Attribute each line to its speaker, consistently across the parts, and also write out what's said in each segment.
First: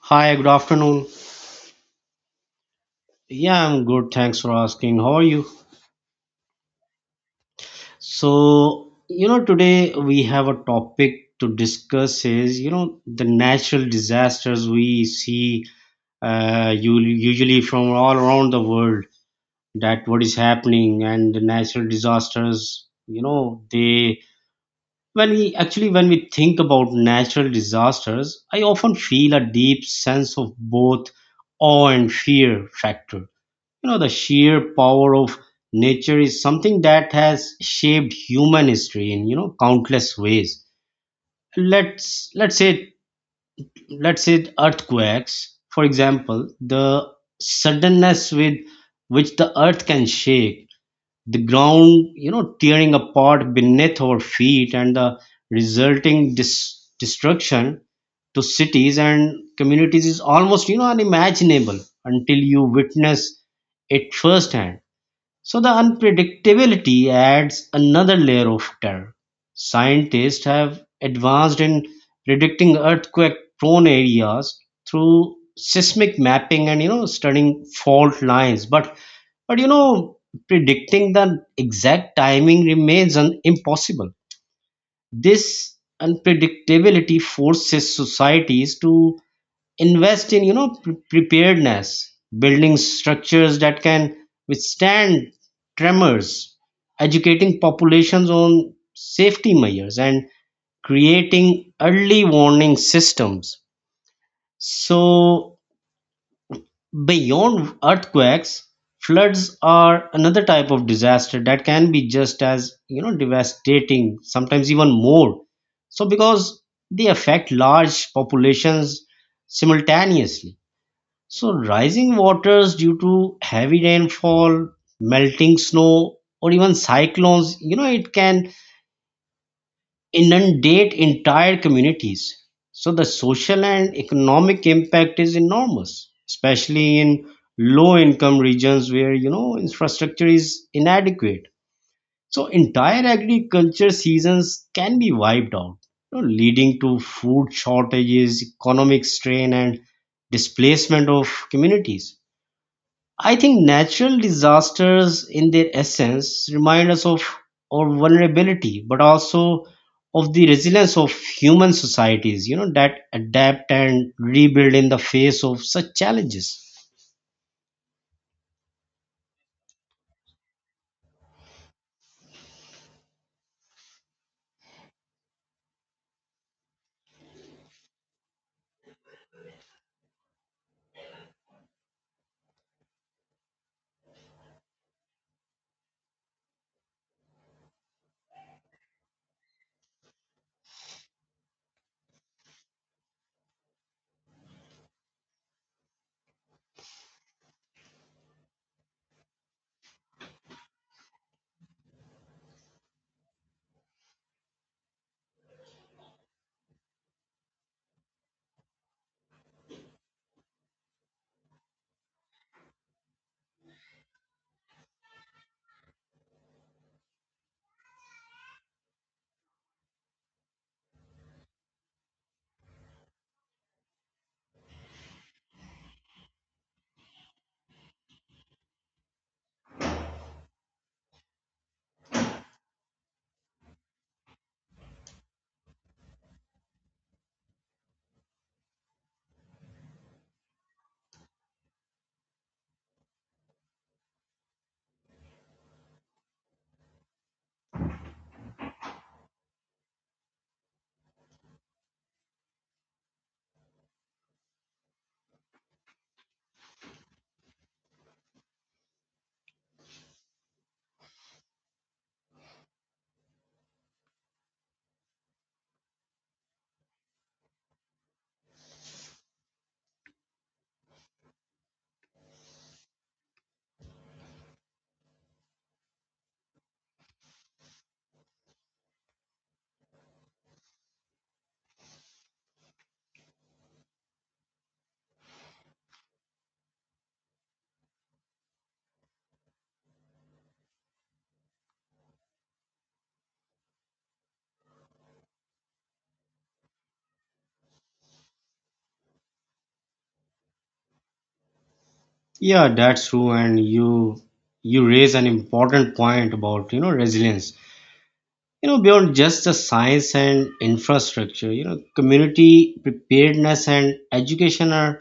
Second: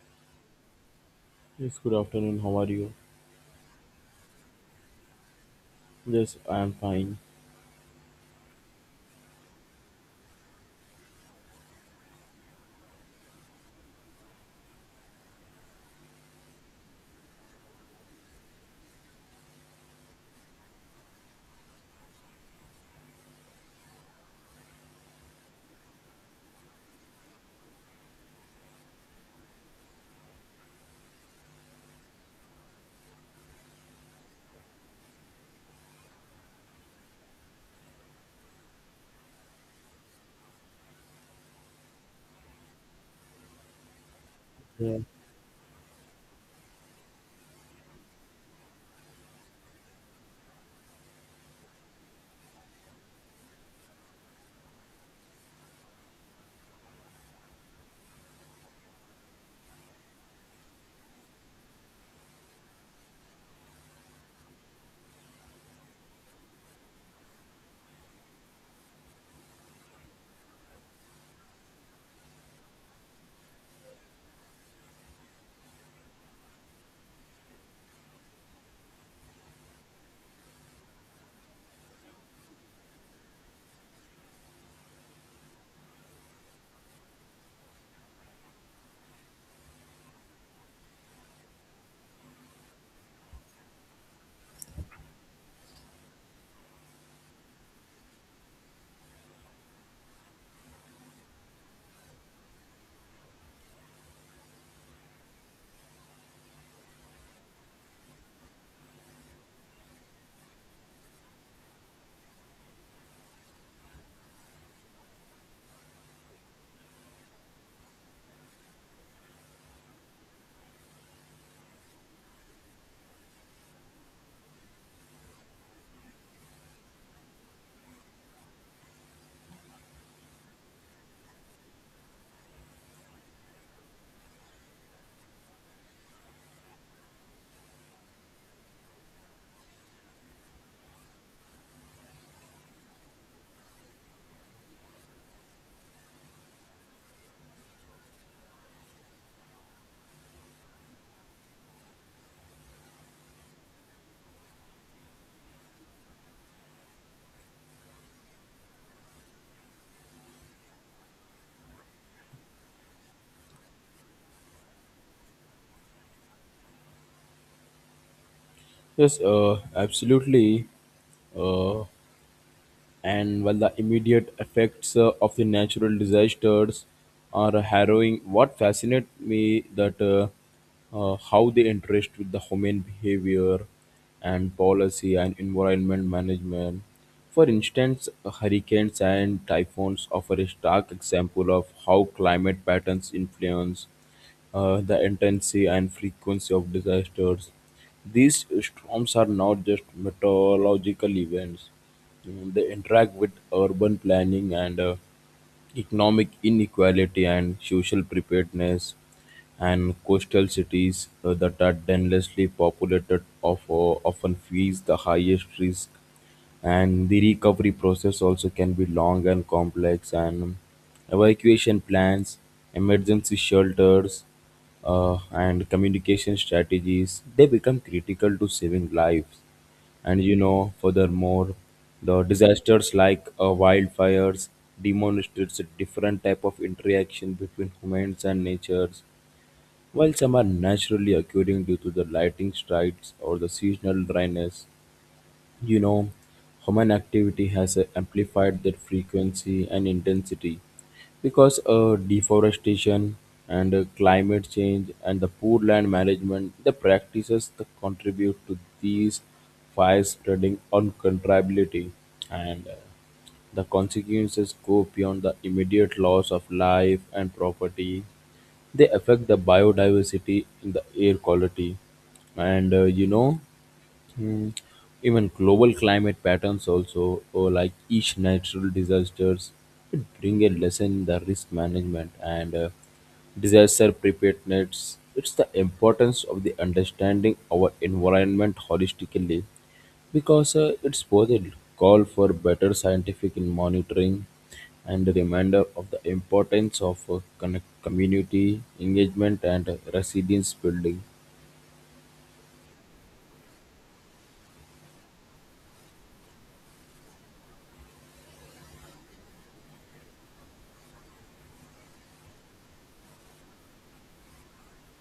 Speaker 1: Hi, good afternoon.
Speaker 2: Yes, good afternoon. How are you?
Speaker 1: Yeah, I'm good. Thanks for asking. How are you?
Speaker 2: Yes, I am fine.
Speaker 1: So, today we have a topic to discuss is, the natural disasters we see usually from all around the world, that what is happening. And the natural disasters, you know, they when we think about natural disasters, I often feel a deep sense of both awe and fear factor. The sheer power of nature is something that has shaped human history in countless ways. Let's let's say let's say
Speaker 2: Yeah.
Speaker 1: earthquakes, for example. The suddenness with which the earth can shake, the ground tearing apart beneath our feet, and the resulting destruction to cities and communities is almost unimaginable until you witness it firsthand. So the unpredictability adds another layer of terror. Scientists have advanced in predicting earthquake prone areas through seismic mapping and studying fault lines, but but you know predicting the exact timing remains impossible. This unpredictability forces societies to invest in preparedness, building structures that can withstand tremors, educating populations on safety measures, and creating early warning systems. So beyond earthquakes, floods are another type of disaster that can be just as devastating, sometimes even more so, because they affect large populations simultaneously. So, rising waters due to heavy rainfall, melting snow, or even cyclones, it can inundate entire communities. So, the social and economic impact is enormous, especially in low income regions where, infrastructure is inadequate. So, entire agriculture seasons can be wiped out, leading to food shortages, economic strain, and displacement of communities. I think natural disasters, in their essence, remind us of our vulnerability, but also of the resilience of human societies, that adapt and rebuild in the face of such challenges.
Speaker 2: Yes, absolutely. Uh, and while the immediate effects of the natural disasters are harrowing, what fascinates me that how they interest with the human behavior and policy and environment management. For instance, hurricanes and typhoons offer a stark example of how climate patterns influence the intensity and frequency of disasters. These storms are not just meteorological events. Mm, they interact with urban planning and economic inequality and social preparedness, and coastal cities that are densely populated of, often face the highest risk, and the recovery process also can be long and complex, and evacuation plans, emergency shelters, and communication strategies, they become critical to saving lives. And you know, furthermore, the disasters like wildfires demonstrates a different type of interaction between humans and natures. While some are naturally occurring due to the lightning strikes or the seasonal dryness, you know, human activity has amplified their frequency and intensity. Because deforestation and climate change and the poor land management, the practices that contribute to these fire spreading uncontrollability, and the consequences go beyond the immediate loss of life and property. They affect the biodiversity in the air quality. And you know, Hmm. Even global climate patterns also, or like each natural disasters, it bring a lesson in the risk management and disaster preparedness. It's the importance of the understanding our environment holistically, because it's both a call for better scientific in monitoring and a reminder of the importance of community engagement and resilience building.
Speaker 1: Yeah, that's true, and you raise an important point about resilience. Beyond just the science and infrastructure, community preparedness and education are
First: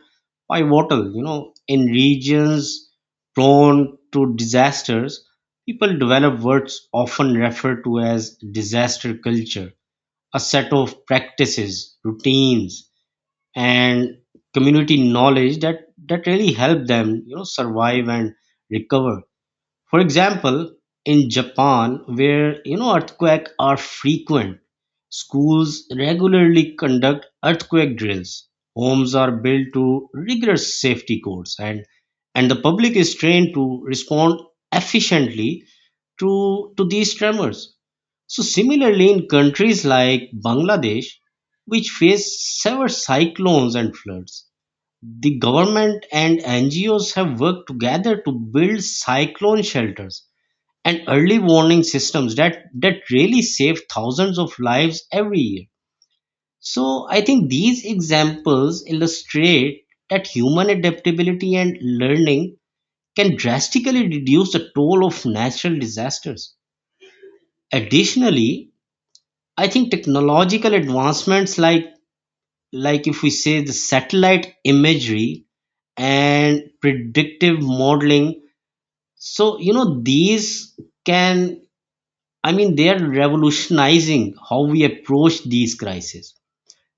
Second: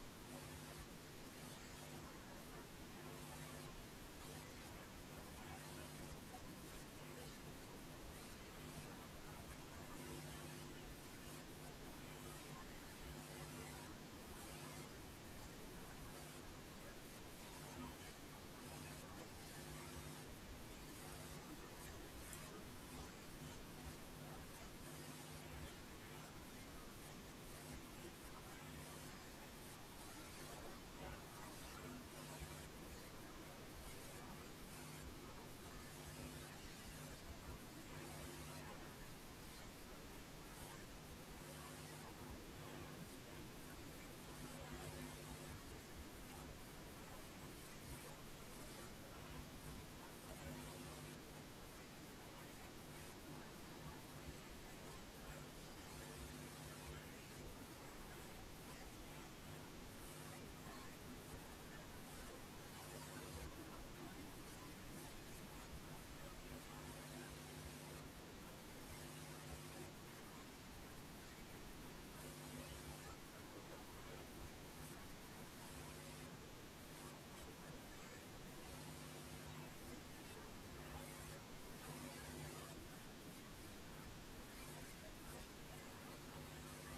Speaker 1: pivotal. In regions prone to disasters, people develop what's often referred to as disaster culture, a set of practices, routines, and community knowledge that really help them survive and recover. For example, in Japan, where earthquakes are frequent, schools regularly conduct earthquake drills. Homes are built to rigorous safety codes, and the public is trained to respond efficiently to these tremors. So similarly, in countries like Bangladesh, which face severe cyclones and floods, the government and NGOs have worked together to build cyclone shelters and early warning systems that really save thousands of lives every year. So I think these examples illustrate that human adaptability and learning can drastically reduce the toll of natural disasters. Additionally, I think technological advancements like if we say the satellite imagery and predictive modeling, so these can, I mean, they are revolutionizing how we approach these crises.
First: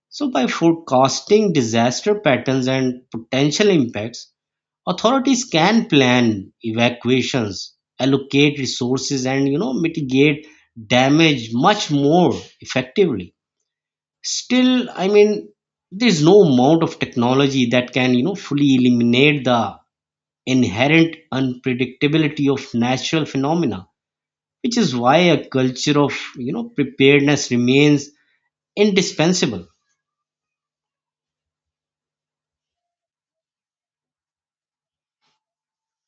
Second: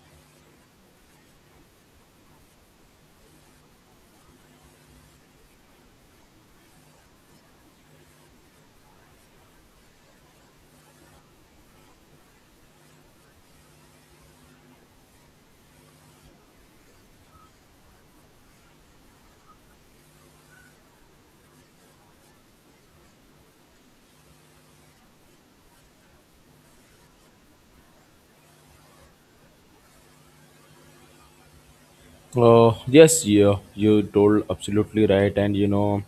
Speaker 1: So, by forecasting disaster patterns and potential impacts, authorities can plan evacuations, allocate resources, and mitigate damage much more effectively. Still, I mean, there's no amount of technology that can fully eliminate the inherent unpredictability of natural phenomena, which is why a culture of preparedness remains indispensable.
Speaker 2: Yes, yeah, you told absolutely right, and you know,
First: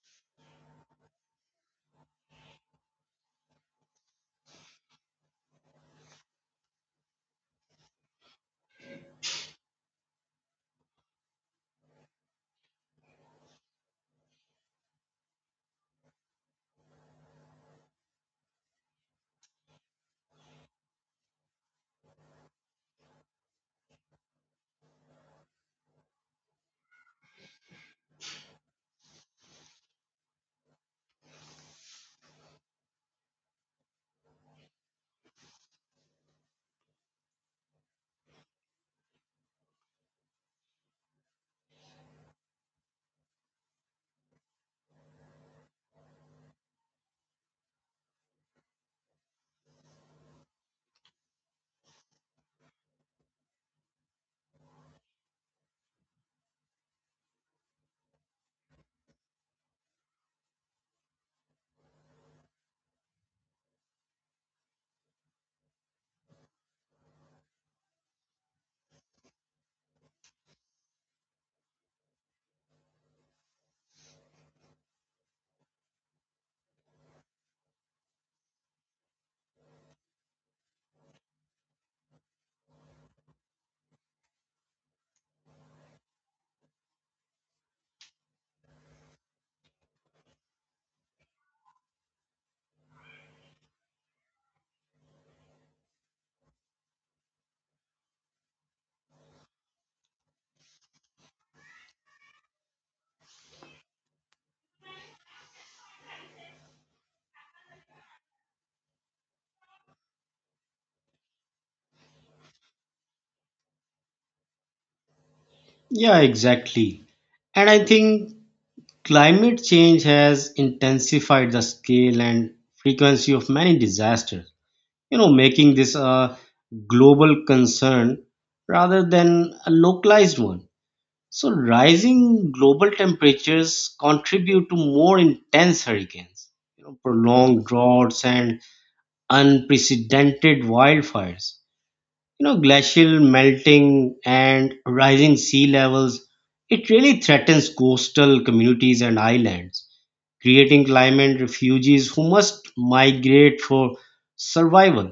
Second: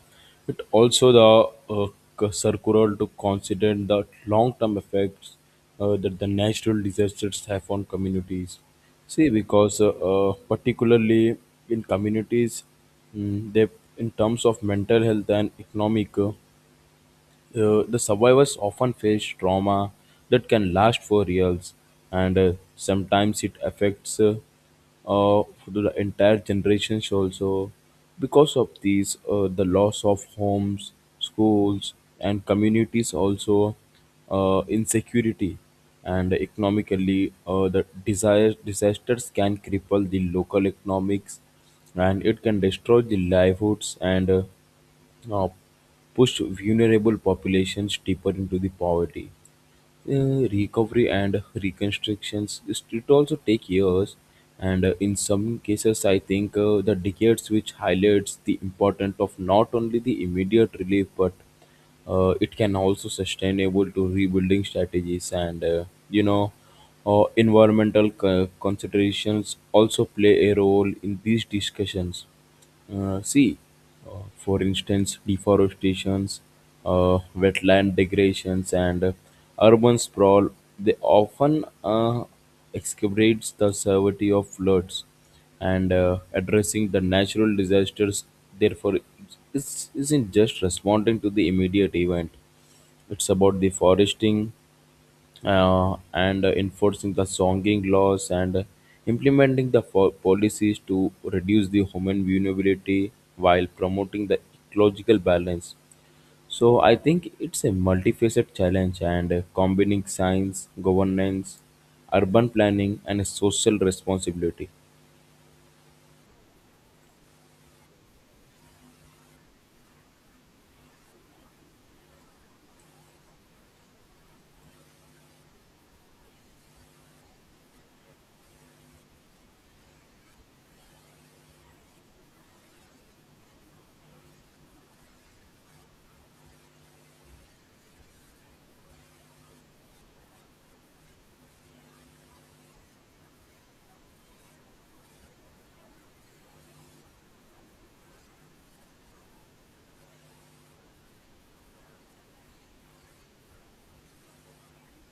Speaker 2: it also the circular to consider the long-term effects that the natural disasters have on communities. See, because particularly in communities, mm, they in terms of mental health and economic. The survivors often face trauma that can last for years, and sometimes it affects the entire generations also. Because of these, the loss of homes, schools, and communities also, insecurity, and economically, the desire disasters can cripple the local economics, and it can destroy the livelihoods and. Uh, push vulnerable populations deeper into the poverty. Recovery and reconstructions it also take years, and in some cases I think the decades, which highlights the importance of not only the immediate relief but it can also sustainable to rebuilding strategies, and you know, environmental considerations also play a role in these discussions. See, for instance, deforestations, wetland degradations, and urban sprawl, they often exacerbates the severity of floods, and addressing the natural disasters, therefore, isn't just responding to the immediate event, it's about the foresting and enforcing the songing laws, and implementing the policies to reduce the human vulnerability while promoting the ecological balance. So I think it's a multifaceted challenge, and combining science, governance, urban planning, and social responsibility.
Speaker 1: Yeah, exactly, and I think climate change has intensified the scale and frequency of many disasters, making this a global concern rather than a localized one. So rising global temperatures contribute to more intense hurricanes, prolonged droughts, and unprecedented wildfires. Glacial melting and rising sea levels, it really threatens coastal communities and islands, creating climate refugees who must migrate for survival.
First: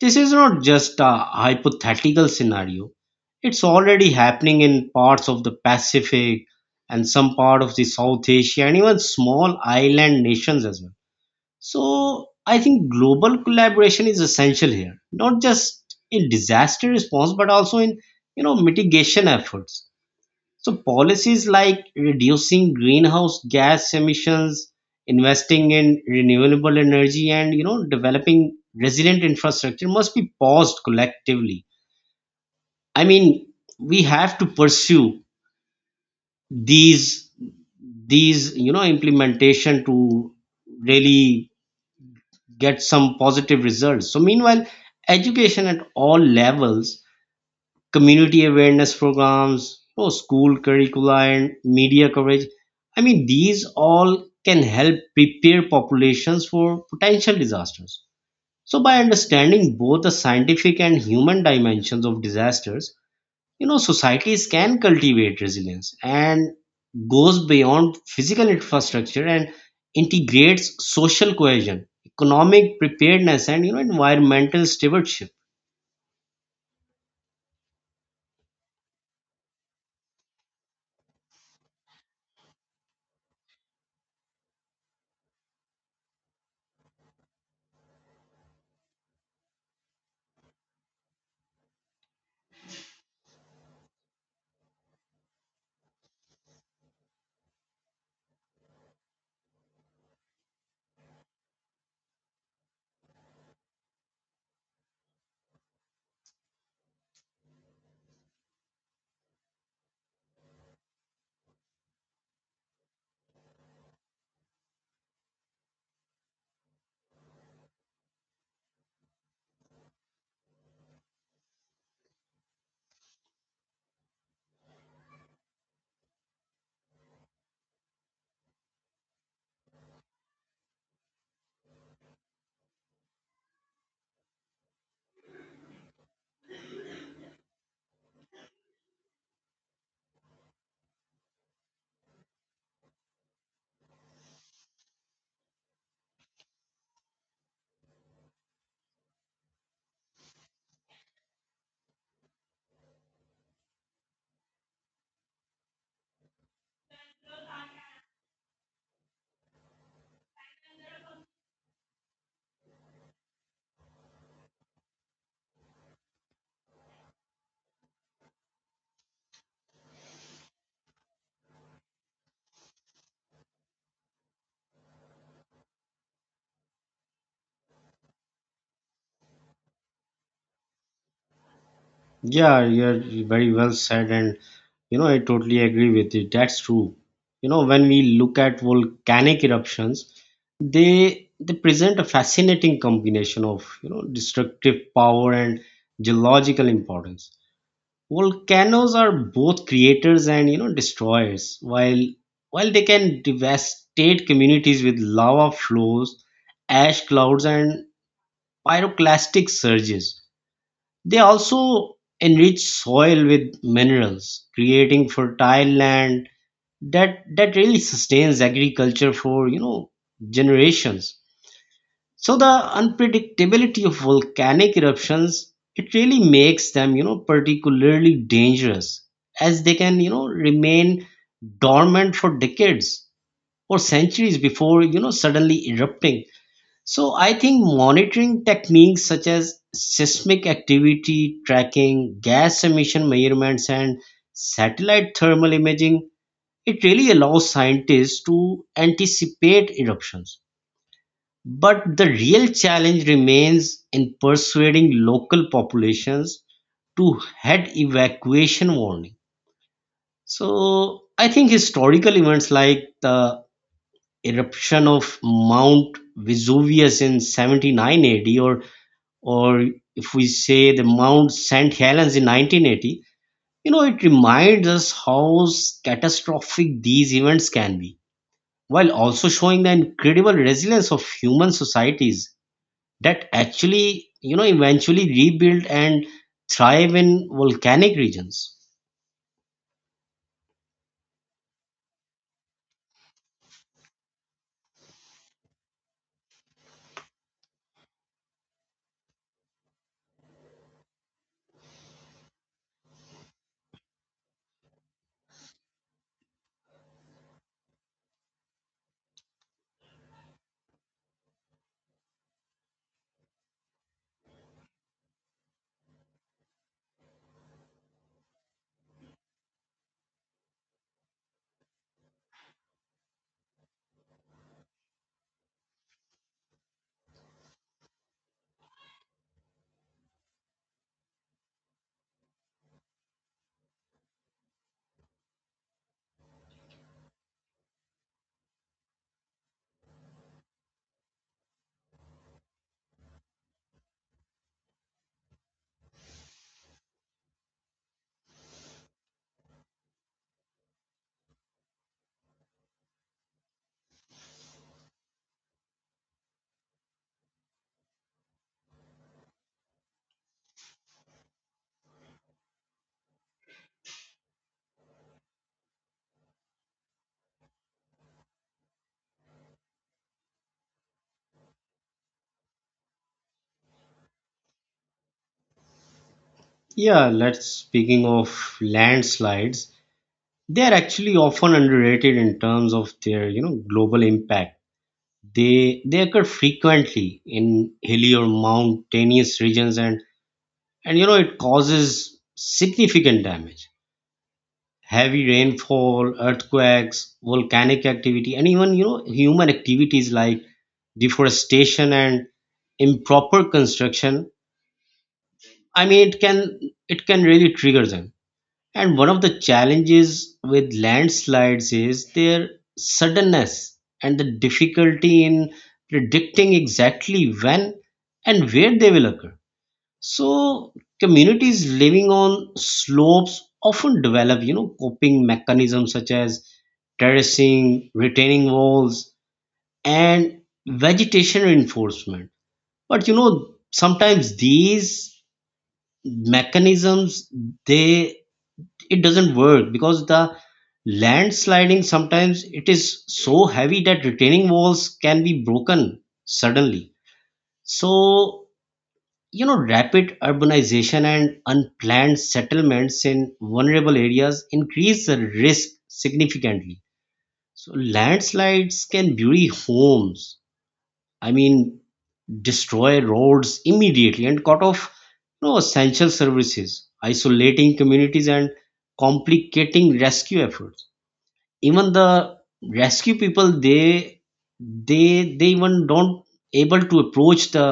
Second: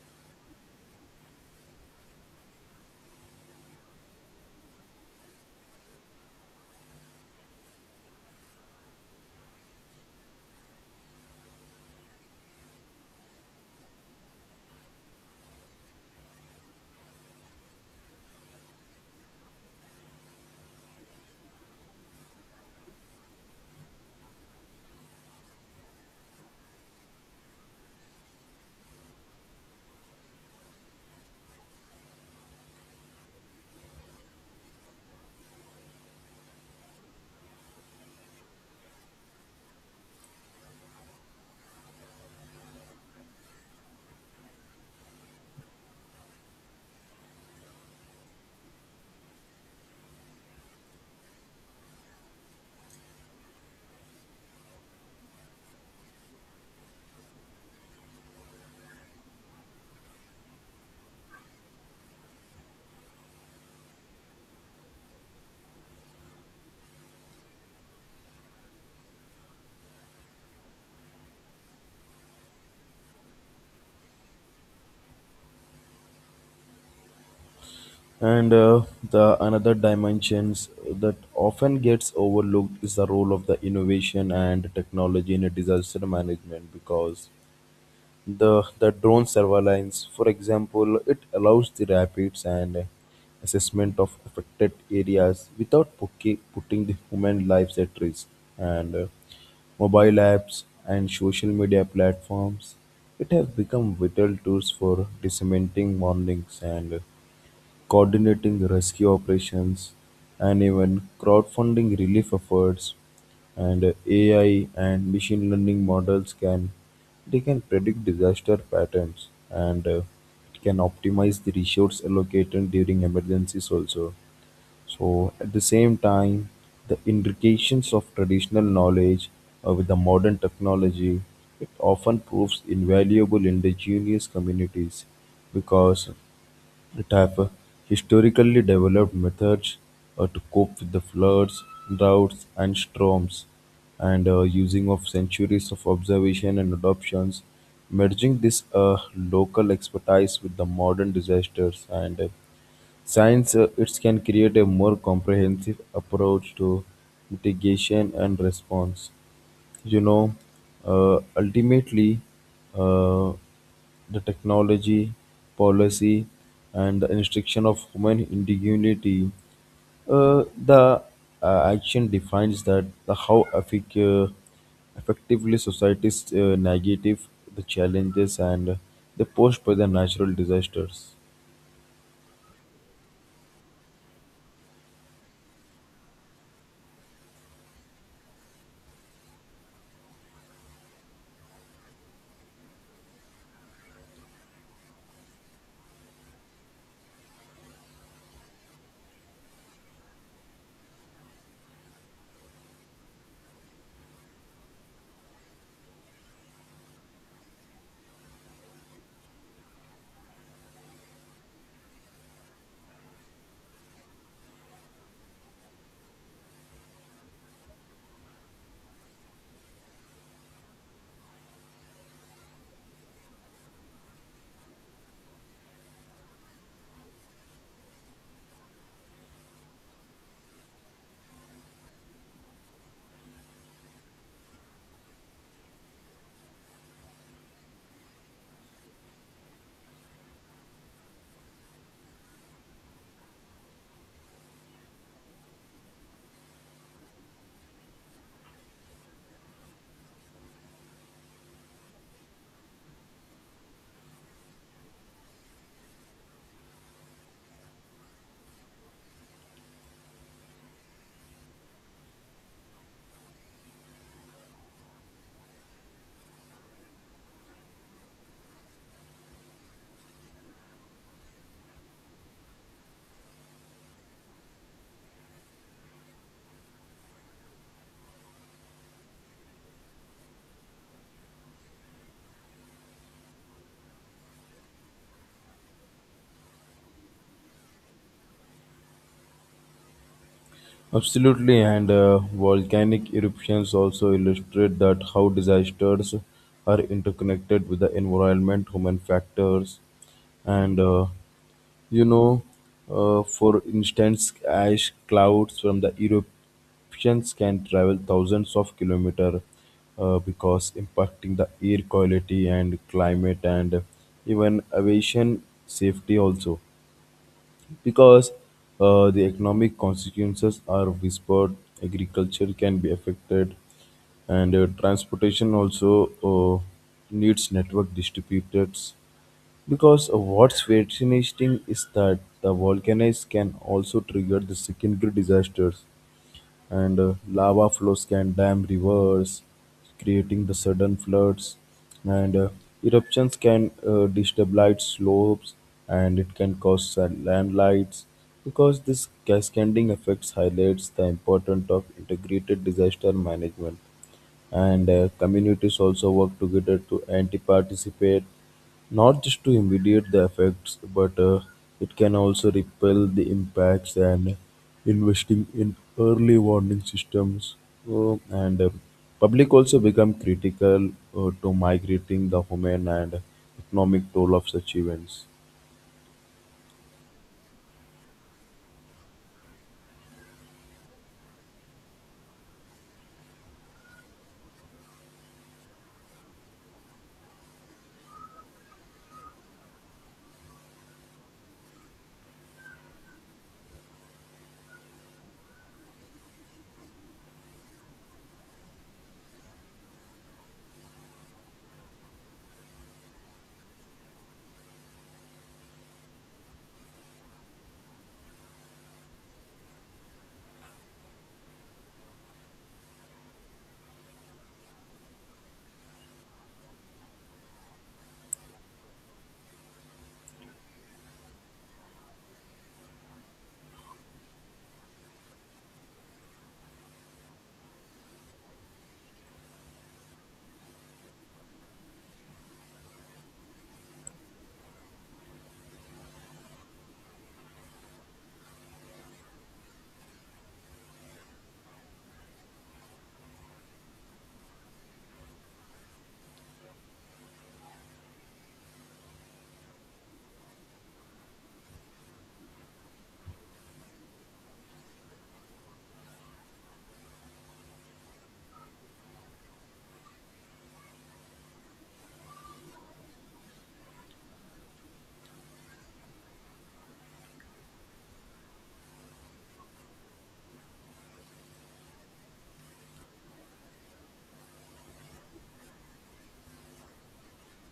Speaker 1: This is not just a hypothetical scenario, it's already happening in parts of the Pacific and some part of the South Asia and even small island nations as well. So I think global collaboration is essential here, not just in disaster response, but also in mitigation efforts. So policies like reducing greenhouse gas emissions, investing in renewable energy, and developing resilient infrastructure must be paused collectively. I mean, we have to pursue these these implementation to really get some positive results. So meanwhile, education at all levels, community awareness programs, oh, school curricula and media coverage, I mean these all can help prepare populations for potential disasters. So by understanding both the scientific and human dimensions of disasters, societies can cultivate resilience and goes beyond physical infrastructure and integrates social cohesion, economic preparedness, and environmental stewardship.
Speaker 2: And the another dimensions that often gets overlooked is the role of the innovation and technology in a disaster management, because the drone surveillance, for example, it allows the rapids and assessment of affected areas without putting the human lives at risk. And mobile apps and social media platforms, it have become vital tools for disseminating warnings and coordinating rescue operations, and even crowdfunding relief efforts. And AI and machine learning models can, they can predict disaster patterns, and it can optimize the resource allocated during emergencies also. So at the same time, the intrications of traditional knowledge with the modern technology, it often proves invaluable indigenous communities, because it type historically developed methods to cope with the floods, droughts, and storms, and using of centuries of observation and adoptions, merging this local expertise with the modern disasters and science. It can create a more comprehensive approach to mitigation and response. You know, ultimately uh, the technology, policy, and the instruction of human indignity, the action defines that the how effectively societies negative the challenges and they posed by the natural disasters.
Speaker 1: Yeah, you're very well said, and I totally agree with you. That's true. You know, when we look at volcanic eruptions, they they present a fascinating combination of destructive power and geological importance. Volcanoes are both creators and destroyers. While they can devastate communities with lava flows, ash clouds, and pyroclastic surges, they also enrich soil with minerals, creating fertile land that really sustains agriculture for generations. So the unpredictability of volcanic eruptions, it really makes them particularly dangerous, as they can remain dormant for decades or centuries before suddenly erupting. So I think monitoring techniques such as seismic activity tracking, gas emission measurements, and satellite thermal imaging, it really allows scientists to anticipate eruptions, but the real challenge remains in persuading local populations to heed evacuation warning. So I think historical events like the eruption of Mount Vesuvius in 79 AD, or if we say the Mount St. Helens in 1980, it reminds us how catastrophic these events can be, while also showing the incredible resilience of human societies that actually, eventually rebuild and thrive in volcanic regions.
Speaker 2: Absolutely, and volcanic eruptions also illustrate that how disasters are interconnected with the environment, human factors, and you know, for instance, ash clouds from the eruptions can travel thousands of kilometers, because impacting the air quality and climate and even aviation safety also. Because the economic consequences are whispered, agriculture can be affected, and transportation also needs network distributors. Because what's fascinating is that the volcanoes can also trigger the secondary disasters, and lava flows can dam rivers, creating the sudden floods, and eruptions can destabilize slopes, and it can cause landslides. Because this cascading effects highlights the importance of integrated disaster management, and communities also work together to anti-participate not just to immediate the effects, but it can also repel the impacts, and investing in early warning systems and public also become critical to migrating the human and economic toll of such events.
Speaker 1: Yeah, let's speaking of landslides, they are actually often underrated in terms of their, global impact. They occur frequently in hilly or mountainous regions, and it causes significant damage. Heavy rainfall, earthquakes, volcanic activity, and even human activities like deforestation and improper construction. I mean, it can really trigger them. And one of the challenges with landslides is their suddenness and the difficulty in predicting exactly when and where they will occur. So communities living on slopes often develop, coping mechanisms such as terracing, retaining walls, and vegetation reinforcement. But sometimes these mechanisms, they it doesn't work, because the landsliding sometimes it is so heavy that retaining walls can be broken suddenly. So rapid urbanization and unplanned settlements in vulnerable areas increase the risk significantly. So landslides can bury homes, I mean, destroy roads immediately and cut off essential services, isolating communities and complicating rescue efforts. Even the rescue people, they even don't able to approach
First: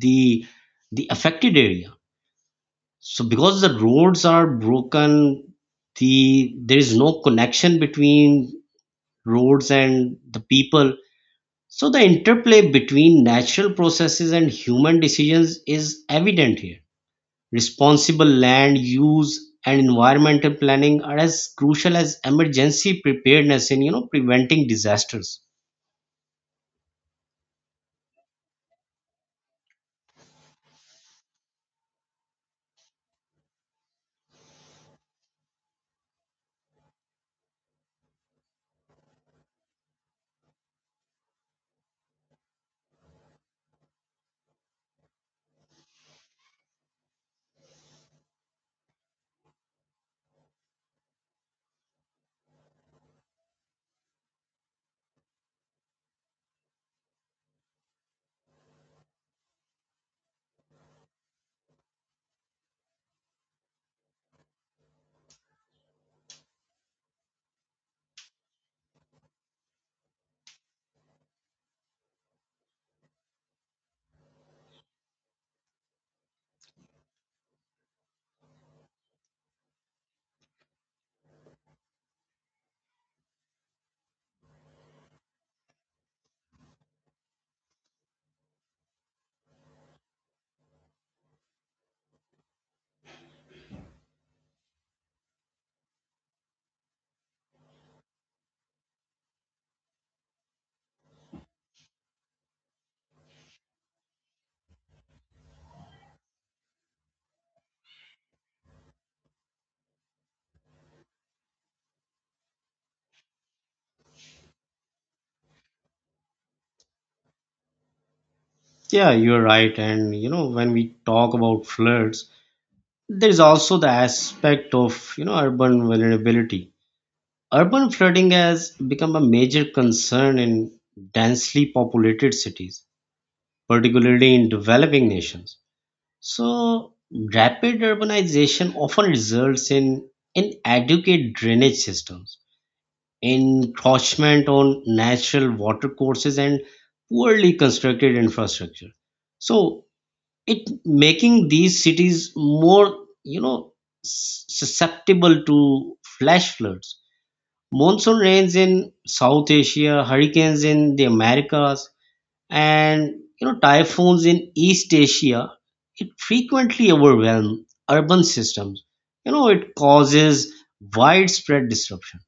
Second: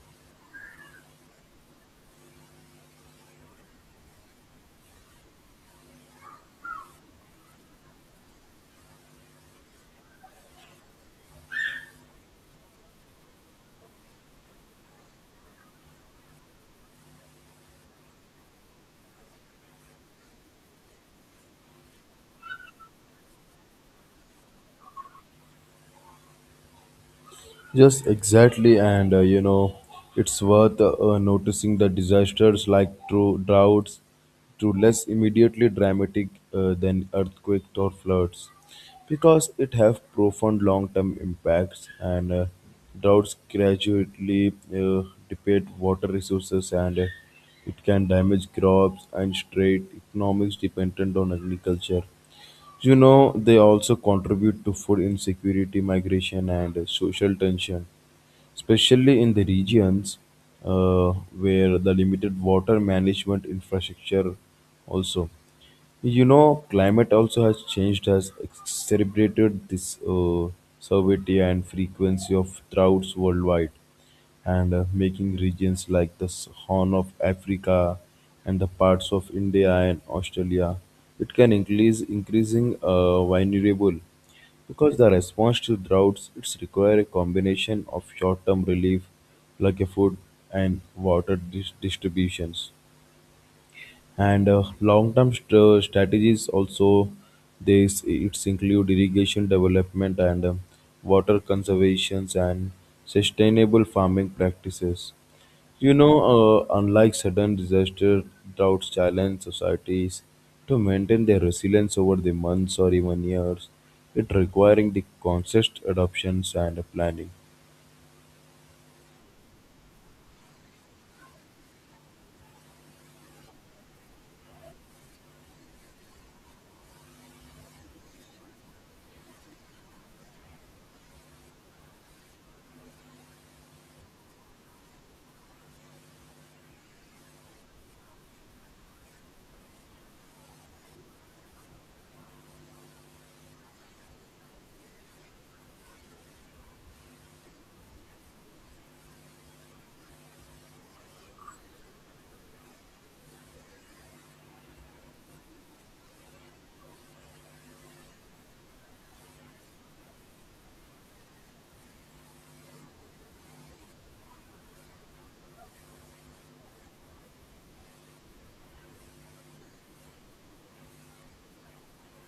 Speaker 1: the the affected area. So because the roads are broken, there is no connection between roads and the people. So the interplay between natural processes and human decisions is evident here. Responsible land use and environmental planning are as crucial as emergency preparedness in preventing disasters.
Speaker 2: Yes, exactly, and you know, it's worth noticing the disasters like true droughts, to less immediately dramatic than earthquakes or floods, because it have profound long-term impacts. And droughts gradually deplete water resources, and it can damage crops and strait economics dependent on agriculture. You know, they also contribute to food insecurity, migration, and social tension, especially in the regions uh, where the limited water management infrastructure also. You know, climate also has changed, has exacerbated this severity and frequency of droughts worldwide, and making regions like the Horn of Africa and the parts of India and Australia, it can increase increasing vulnerable, because the response to droughts, it's require a combination of short-term relief, like a food and water distributions, and long-term strategies also. This it's include irrigation development and water conservations and sustainable farming practices. You know, unlike sudden disaster, droughts challenge societies to maintain their resilience over the months or even years, it requiring the conscious adoptions and planning.
Speaker 1: Yeah, you're right. And when we talk about floods, there is also the aspect of urban vulnerability. Urban flooding has become a major concern in densely populated cities, particularly in developing nations. So, rapid urbanization often results in inadequate drainage systems, encroachment on natural water courses, and poorly constructed infrastructure. So, it making these cities more, you know, susceptible to flash floods. Monsoon rains in South Asia, hurricanes in the Americas, and typhoons in East Asia, it frequently overwhelms urban systems. You know, it causes widespread disruption.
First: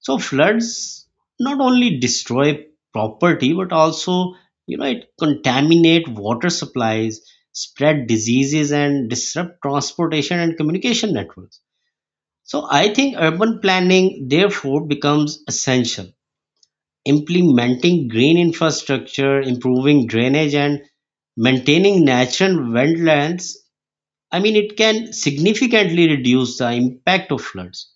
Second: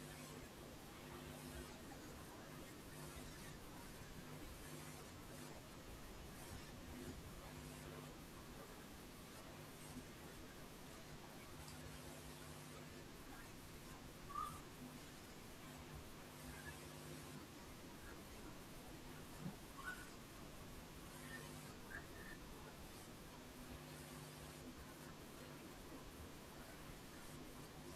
Speaker 1: So floods not only destroy property but also it contaminate water supplies, spread diseases, and disrupt transportation and communication networks. So I think urban planning therefore becomes essential. Implementing green infrastructure, improving drainage, and maintaining natural wetlands, I mean it can significantly reduce the impact of floods.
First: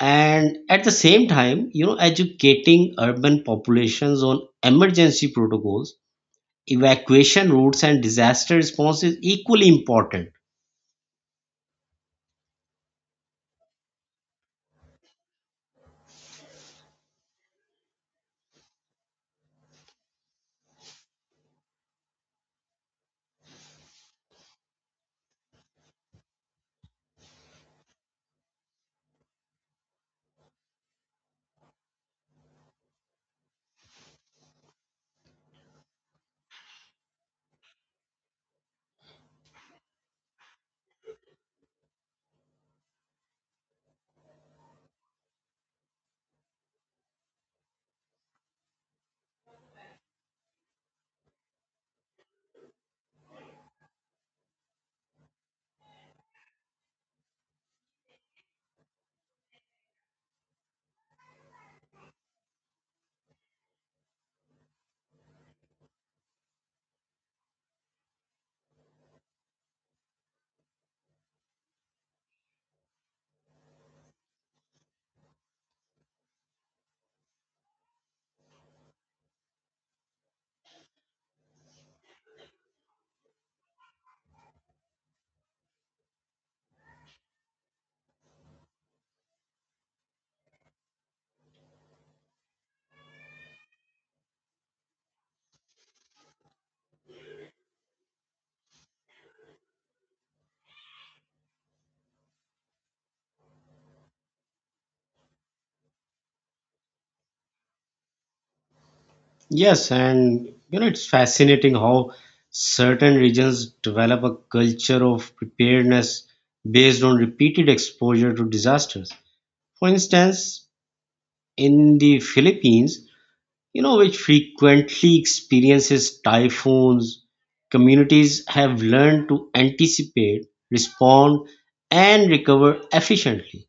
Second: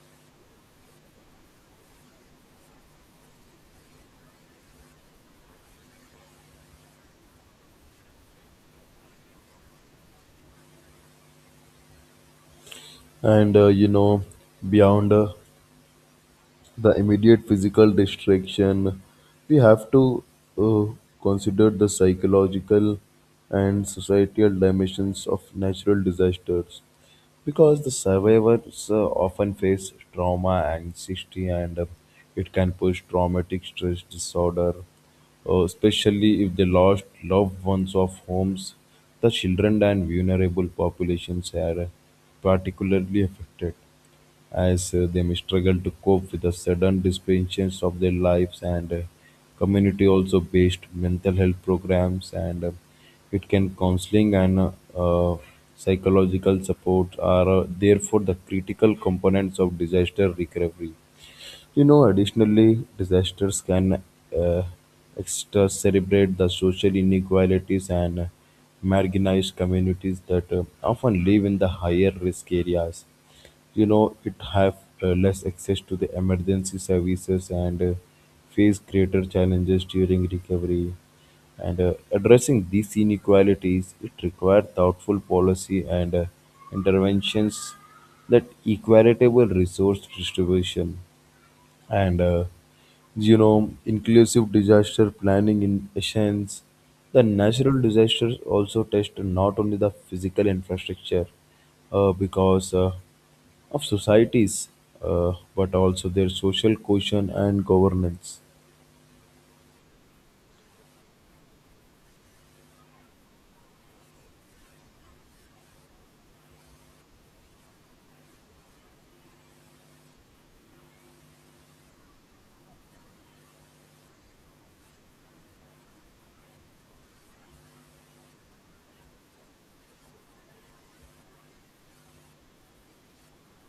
Speaker 1: And at the same time, educating urban populations on emergency protocols, evacuation routes, and disaster response is equally important.
Speaker 2: And You know, beyond the immediate physical distraction, we have to uh, consider the psychological and societal dimensions of natural disasters, because the survivors often face trauma anxiety, and it can push traumatic stress disorder, especially if they lost loved ones of homes. The children and vulnerable populations are particularly affected, as they may struggle to cope with the sudden disruptions of their lives, and community also based mental health programs, and it can counseling, and uh, psychological support are therefore the critical components of disaster recovery. You know, additionally, disasters can uh, exacerbate the social inequalities, and marginalized communities that often live in the higher risk areas. You know, it have less access to the emergency services, and face greater challenges during recovery. And addressing these inequalities, it requires thoughtful policy and interventions that equitable resource distribution and you know, inclusive disaster planning. In essence, the natural disasters also test not only the physical infrastructure because of societies but also their social cohesion and governance.
Speaker 1: Yes, and it's fascinating how certain regions develop a culture of preparedness based on repeated exposure to disasters. For instance, in the Philippines, which frequently experiences typhoons, communities have learned to anticipate, respond, and recover efficiently.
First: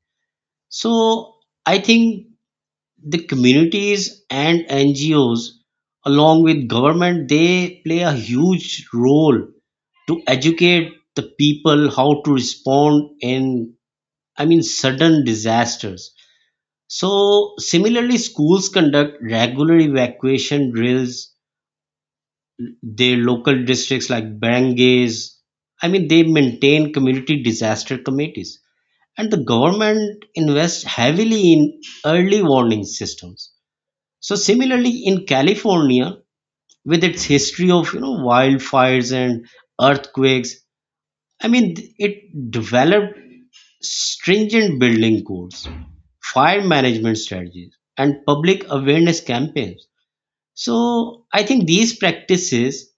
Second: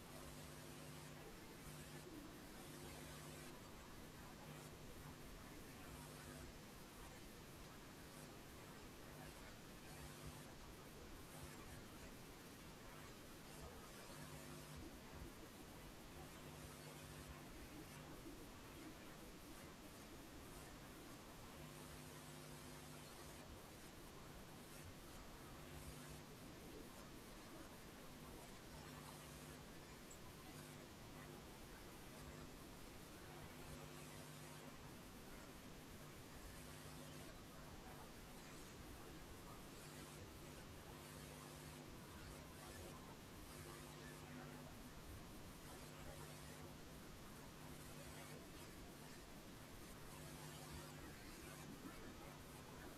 Speaker 1: So, I think the communities and NGOs, along with government, they play a huge role to educate the people how to respond in, I mean, sudden disasters. So similarly, schools conduct regular evacuation drills. Their local districts, like barangays, I mean, they maintain community disaster committees, and the government invests heavily in early warning systems. So similarly, in California, with its history of wildfires and earthquakes, I mean it developed stringent building codes, fire management strategies, and public awareness campaigns. So I think these practices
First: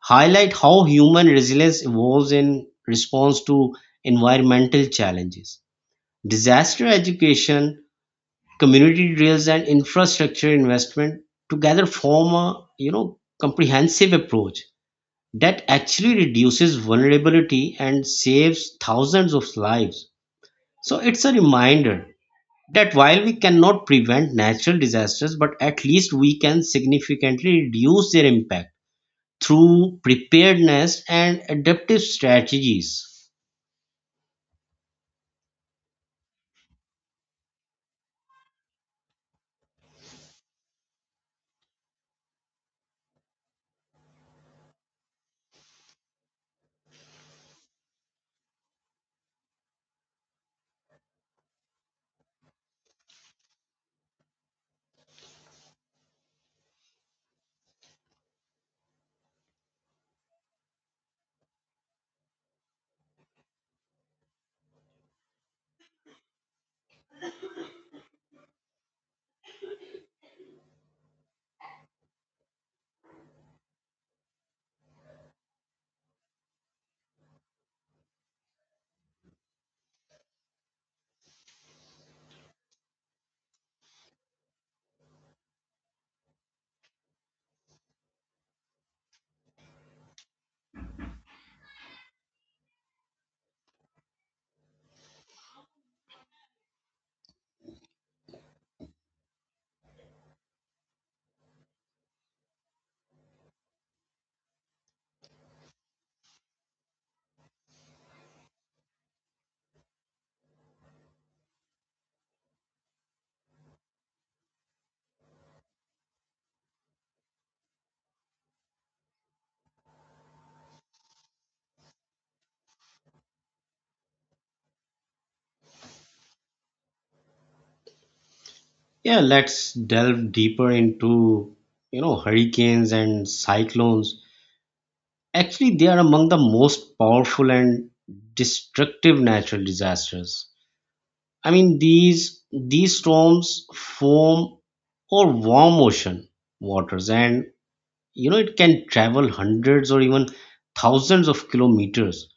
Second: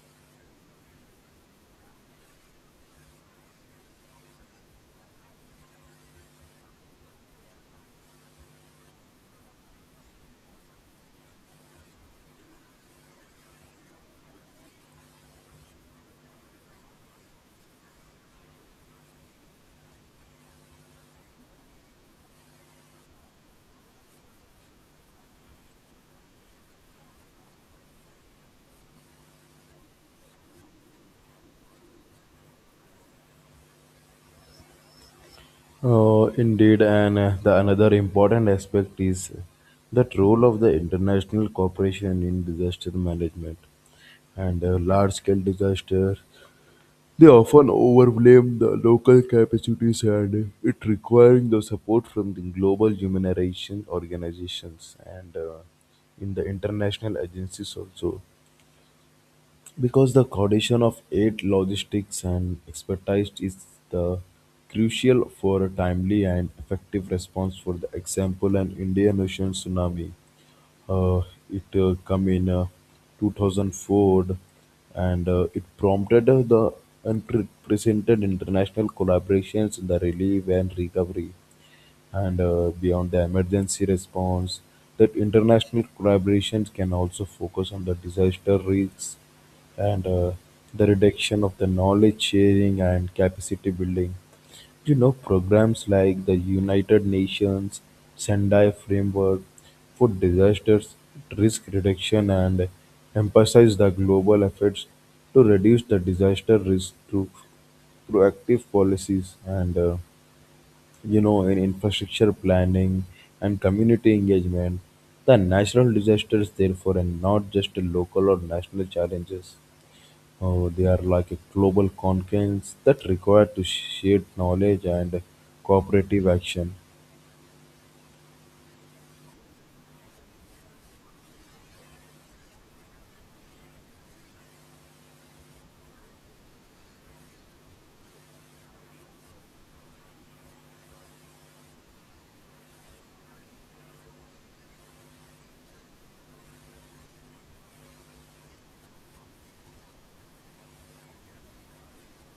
Speaker 1: highlight how human resilience evolves in response to environmental challenges. Disaster education, community drills, and infrastructure investment together form a comprehensive approach that actually reduces vulnerability and saves thousands of lives. So it's a reminder that while we cannot prevent natural disasters, but at least we can significantly reduce their impact through preparedness and adaptive strategies.
Speaker 2: Indeed, and the another important aspect is that role of the international cooperation in disaster management, and large scale disaster, they often overblame the local capacities, and it requiring the support from the global humanitarian organizations and in the international agencies also. Because the coordination of aid logistics and expertise is the crucial for a timely and effective response. For the example, an Indian Ocean tsunami. Uh, it come in 2004, and it prompted the unprecedented international collaborations in the relief and recovery. And beyond the emergency response, that international collaborations can also focus on the disaster risks and the reduction of the knowledge sharing and capacity building. You know, programs like the United Nations Sendai Framework for Disasters Risk Reduction and emphasize the global efforts to reduce the disaster risk through proactive policies, and you know, in infrastructure planning and community engagement, the natural disasters, therefore, and not just a local or national challenges. Oh, they are like a global concerns that require to shared knowledge and cooperative action.
Speaker 1: Yeah, let's delve deeper into hurricanes and cyclones. Actually, they are among the most powerful and destructive natural disasters. I mean, these storms form or warm ocean waters, and it can travel hundreds or even thousands of kilometers,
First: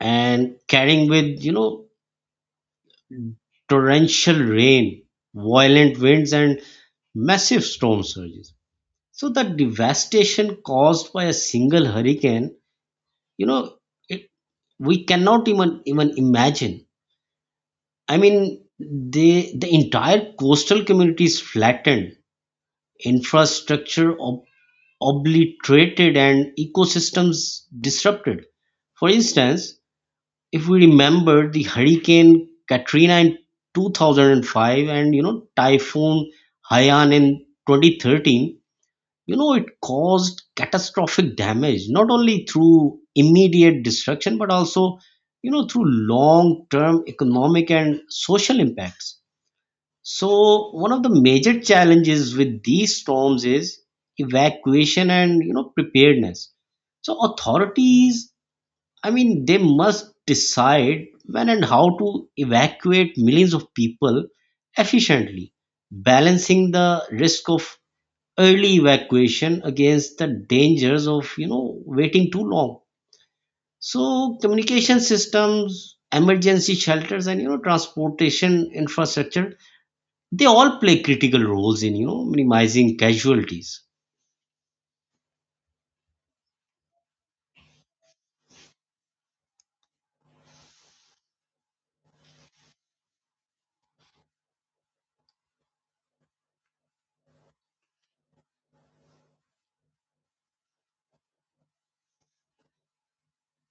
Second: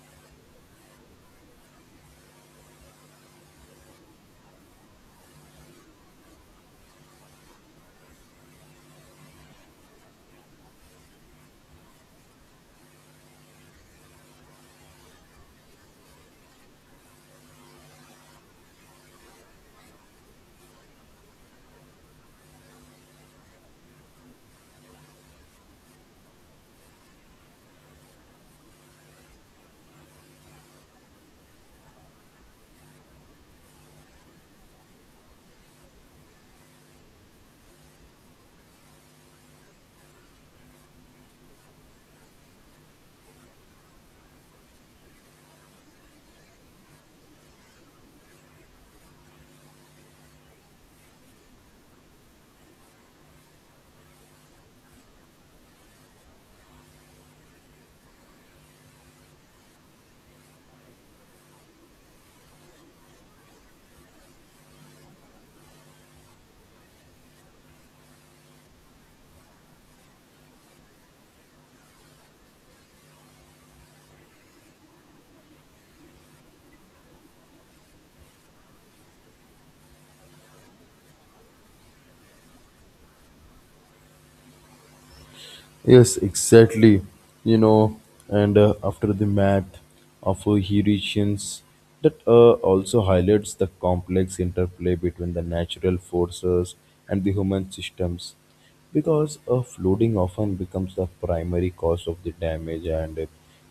Speaker 1: and carrying with torrential rain, violent winds, and massive storm surges. So the devastation caused by a single hurricane, you know, it, we cannot even imagine. I mean, the entire coastal community is flattened, infrastructure obliterated, and ecosystems disrupted. For instance, if we remember the Hurricane Katrina in 2005, and Typhoon Haiyan in 2013, it caused catastrophic damage not only through immediate destruction but also through long term economic and social impacts. So one of the major challenges with these storms is evacuation and preparedness. So authorities, I mean, they must decide when and how to evacuate millions of people efficiently, balancing the risk of early evacuation against the dangers of waiting too long. So communication systems, emergency shelters, and transportation infrastructure, they all play critical roles in minimizing casualties.
Speaker 2: Yes, exactly. You know, and after the math of Eurasians, that also highlights the complex interplay between the natural forces and the human systems, because flooding often becomes the primary cause of the damage, and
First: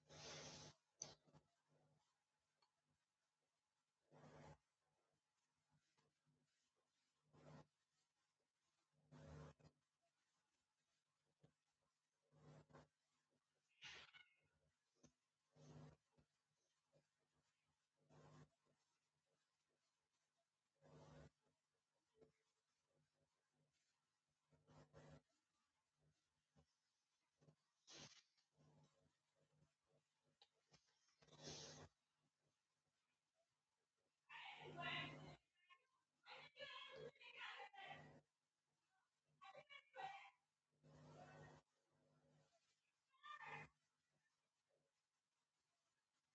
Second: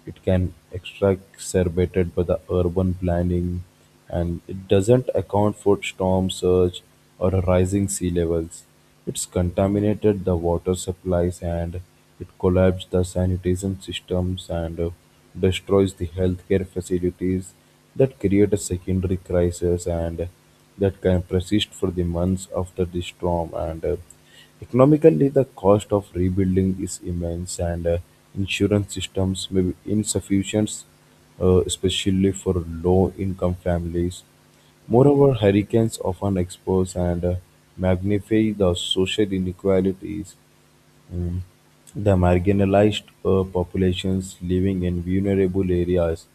Speaker 2: it can exacerbated by the urban planning, and it doesn't account for storm surge or rising sea levels. It's contaminated the water supplies, and it collapsed the sanitation systems, and destroys the healthcare facilities that create a secondary crisis, and that can persist for the months after the storm. And Economically, the cost of rebuilding is immense, and insurance systems may be insufficient, especially for low-income families. Moreover, hurricanes often expose and magnify the social inequalities. um, the marginalized populations living in vulnerable areas,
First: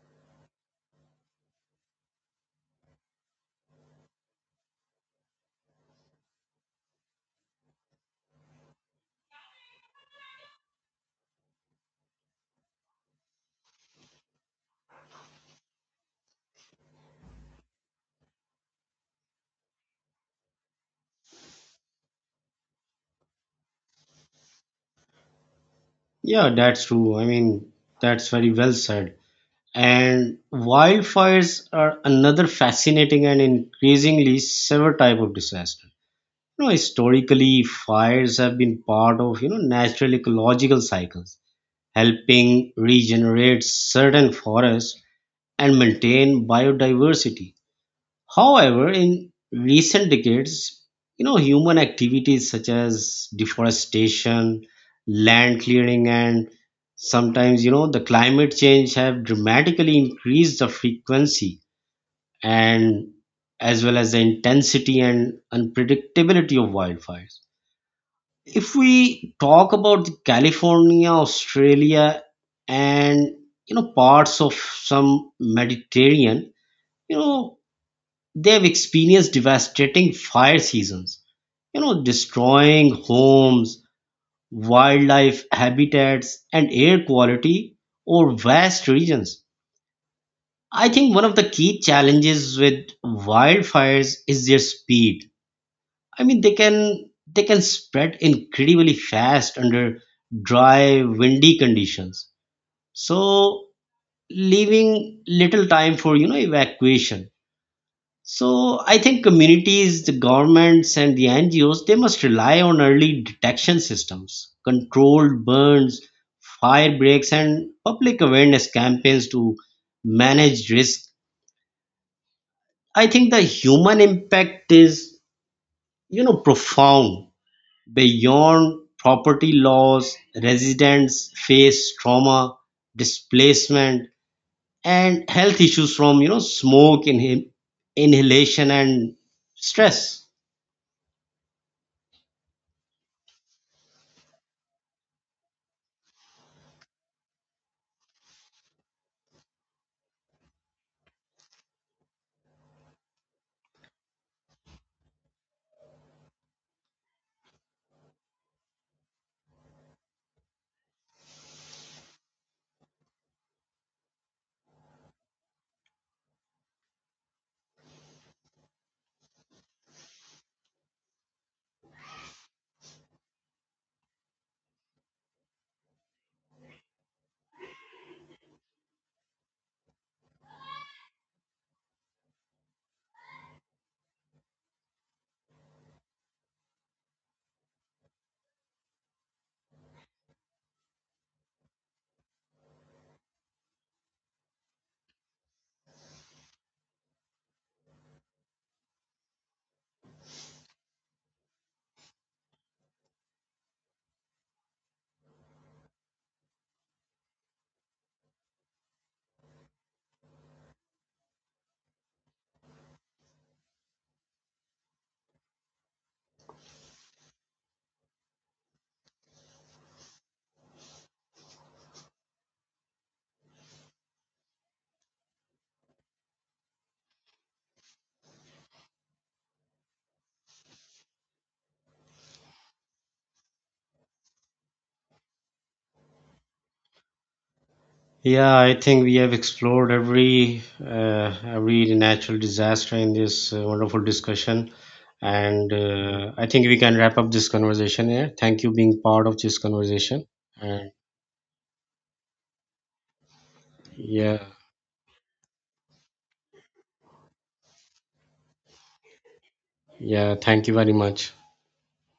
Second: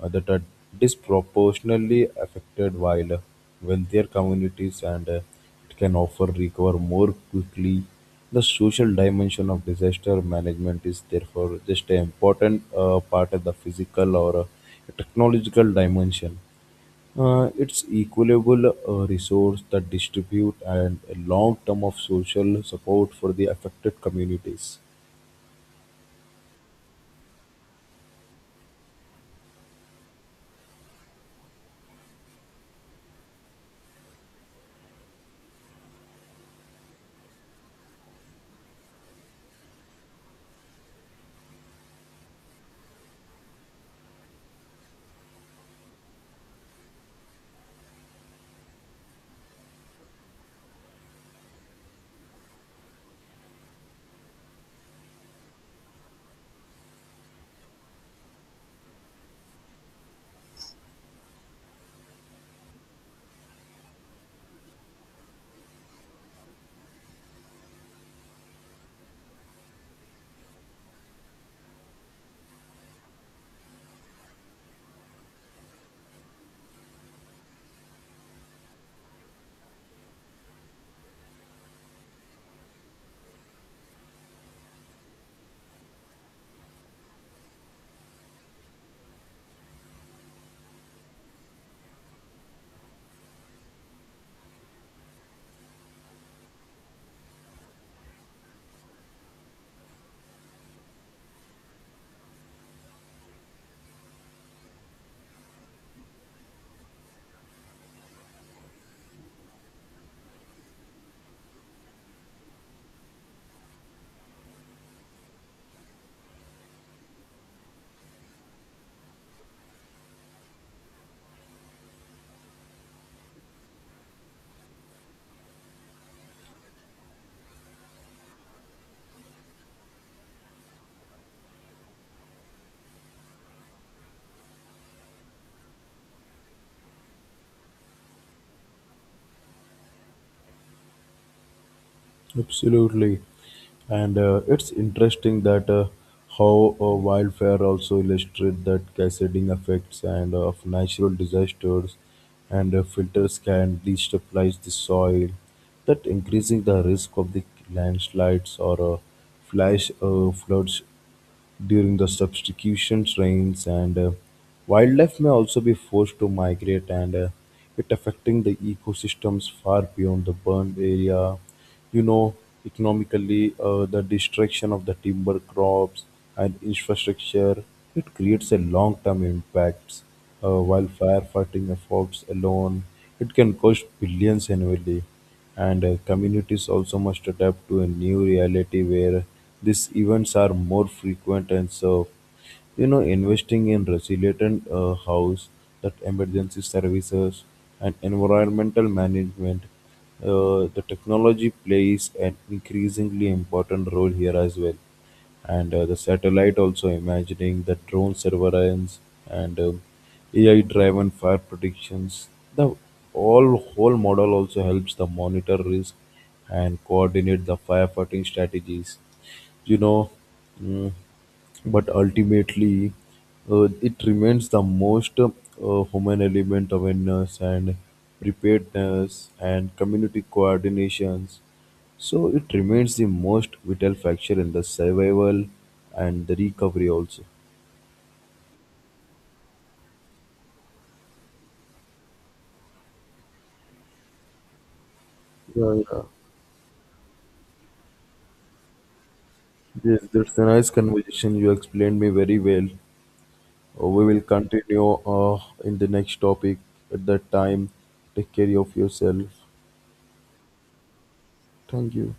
Speaker 2: that are disproportionately affected, while wealthier communities, and it can offer recover more quickly. The social dimension of disaster management is therefore just an important part of the physical or technological dimension. It's equitable resource that distribute, and a long term of social support for the affected communities.
Speaker 1: Yeah, that's true. I mean, that's very well said. And wildfires are another fascinating and increasingly severe type of disaster. Historically, fires have been part of natural ecological cycles, helping regenerate certain forests and maintain biodiversity. However, in recent decades, human activities such as deforestation, land clearing, and sometimes, the climate change have dramatically increased the frequency and as well as the intensity and unpredictability of wildfires. If we talk about the California, Australia, and parts of some Mediterranean, you know they've experienced devastating fire seasons, destroying homes, wildlife habitats, and air quality over vast regions. I think one of the key challenges with wildfires is their speed. I mean, they can spread incredibly fast under dry, windy conditions. So leaving little time for evacuation. So I think communities, the governments, and the NGOs, they must rely on early detection systems, controlled burns, fire breaks, and public awareness campaigns to manage risk. I think the human impact is profound. Beyond property laws, residents face trauma, displacement, and health issues from smoke inhalation and stress.
Speaker 2: Absolutely, and it's interesting that how wildfire also illustrate that cascading effects, and of natural disasters, and filters can destabilize the soil, that increasing the risk of the landslides or flash floods during the substitution rains, and wildlife may also be forced to migrate, and it affecting the ecosystems far beyond the burned area. You know, economically, the destruction of the timber crops and infrastructure, it creates a long-term impacts, while firefighting efforts alone, it can cost billions annually, and communities also must adapt to a new reality where these events are more frequent. And so, you know, investing in resilient house, that emergency services and environmental management, the technology plays an increasingly important role here as well. And the satellite also imagining the drone surveillance, and AI driven fire predictions. The all whole model also helps the monitor risk and coordinate the firefighting strategies. You know, mm, but ultimately, it remains the most human element awareness and preparedness and community coordinations. So it remains the most vital factor in the survival and the recovery also.
Speaker 1: Yeah, I think we have explored every natural disaster in this wonderful discussion, and I think we can wrap up this conversation here. Thank you being part of this
Speaker 2: Yes,
Speaker 1: conversation,
Speaker 2: that's a nice
Speaker 1: and
Speaker 2: conversation. You explained me very well. We will
Speaker 1: yeah,
Speaker 2: continue in the next topic at that time. Take care of yourself.
Speaker 1: yeah, thank you very much.
Speaker 2: Thank you.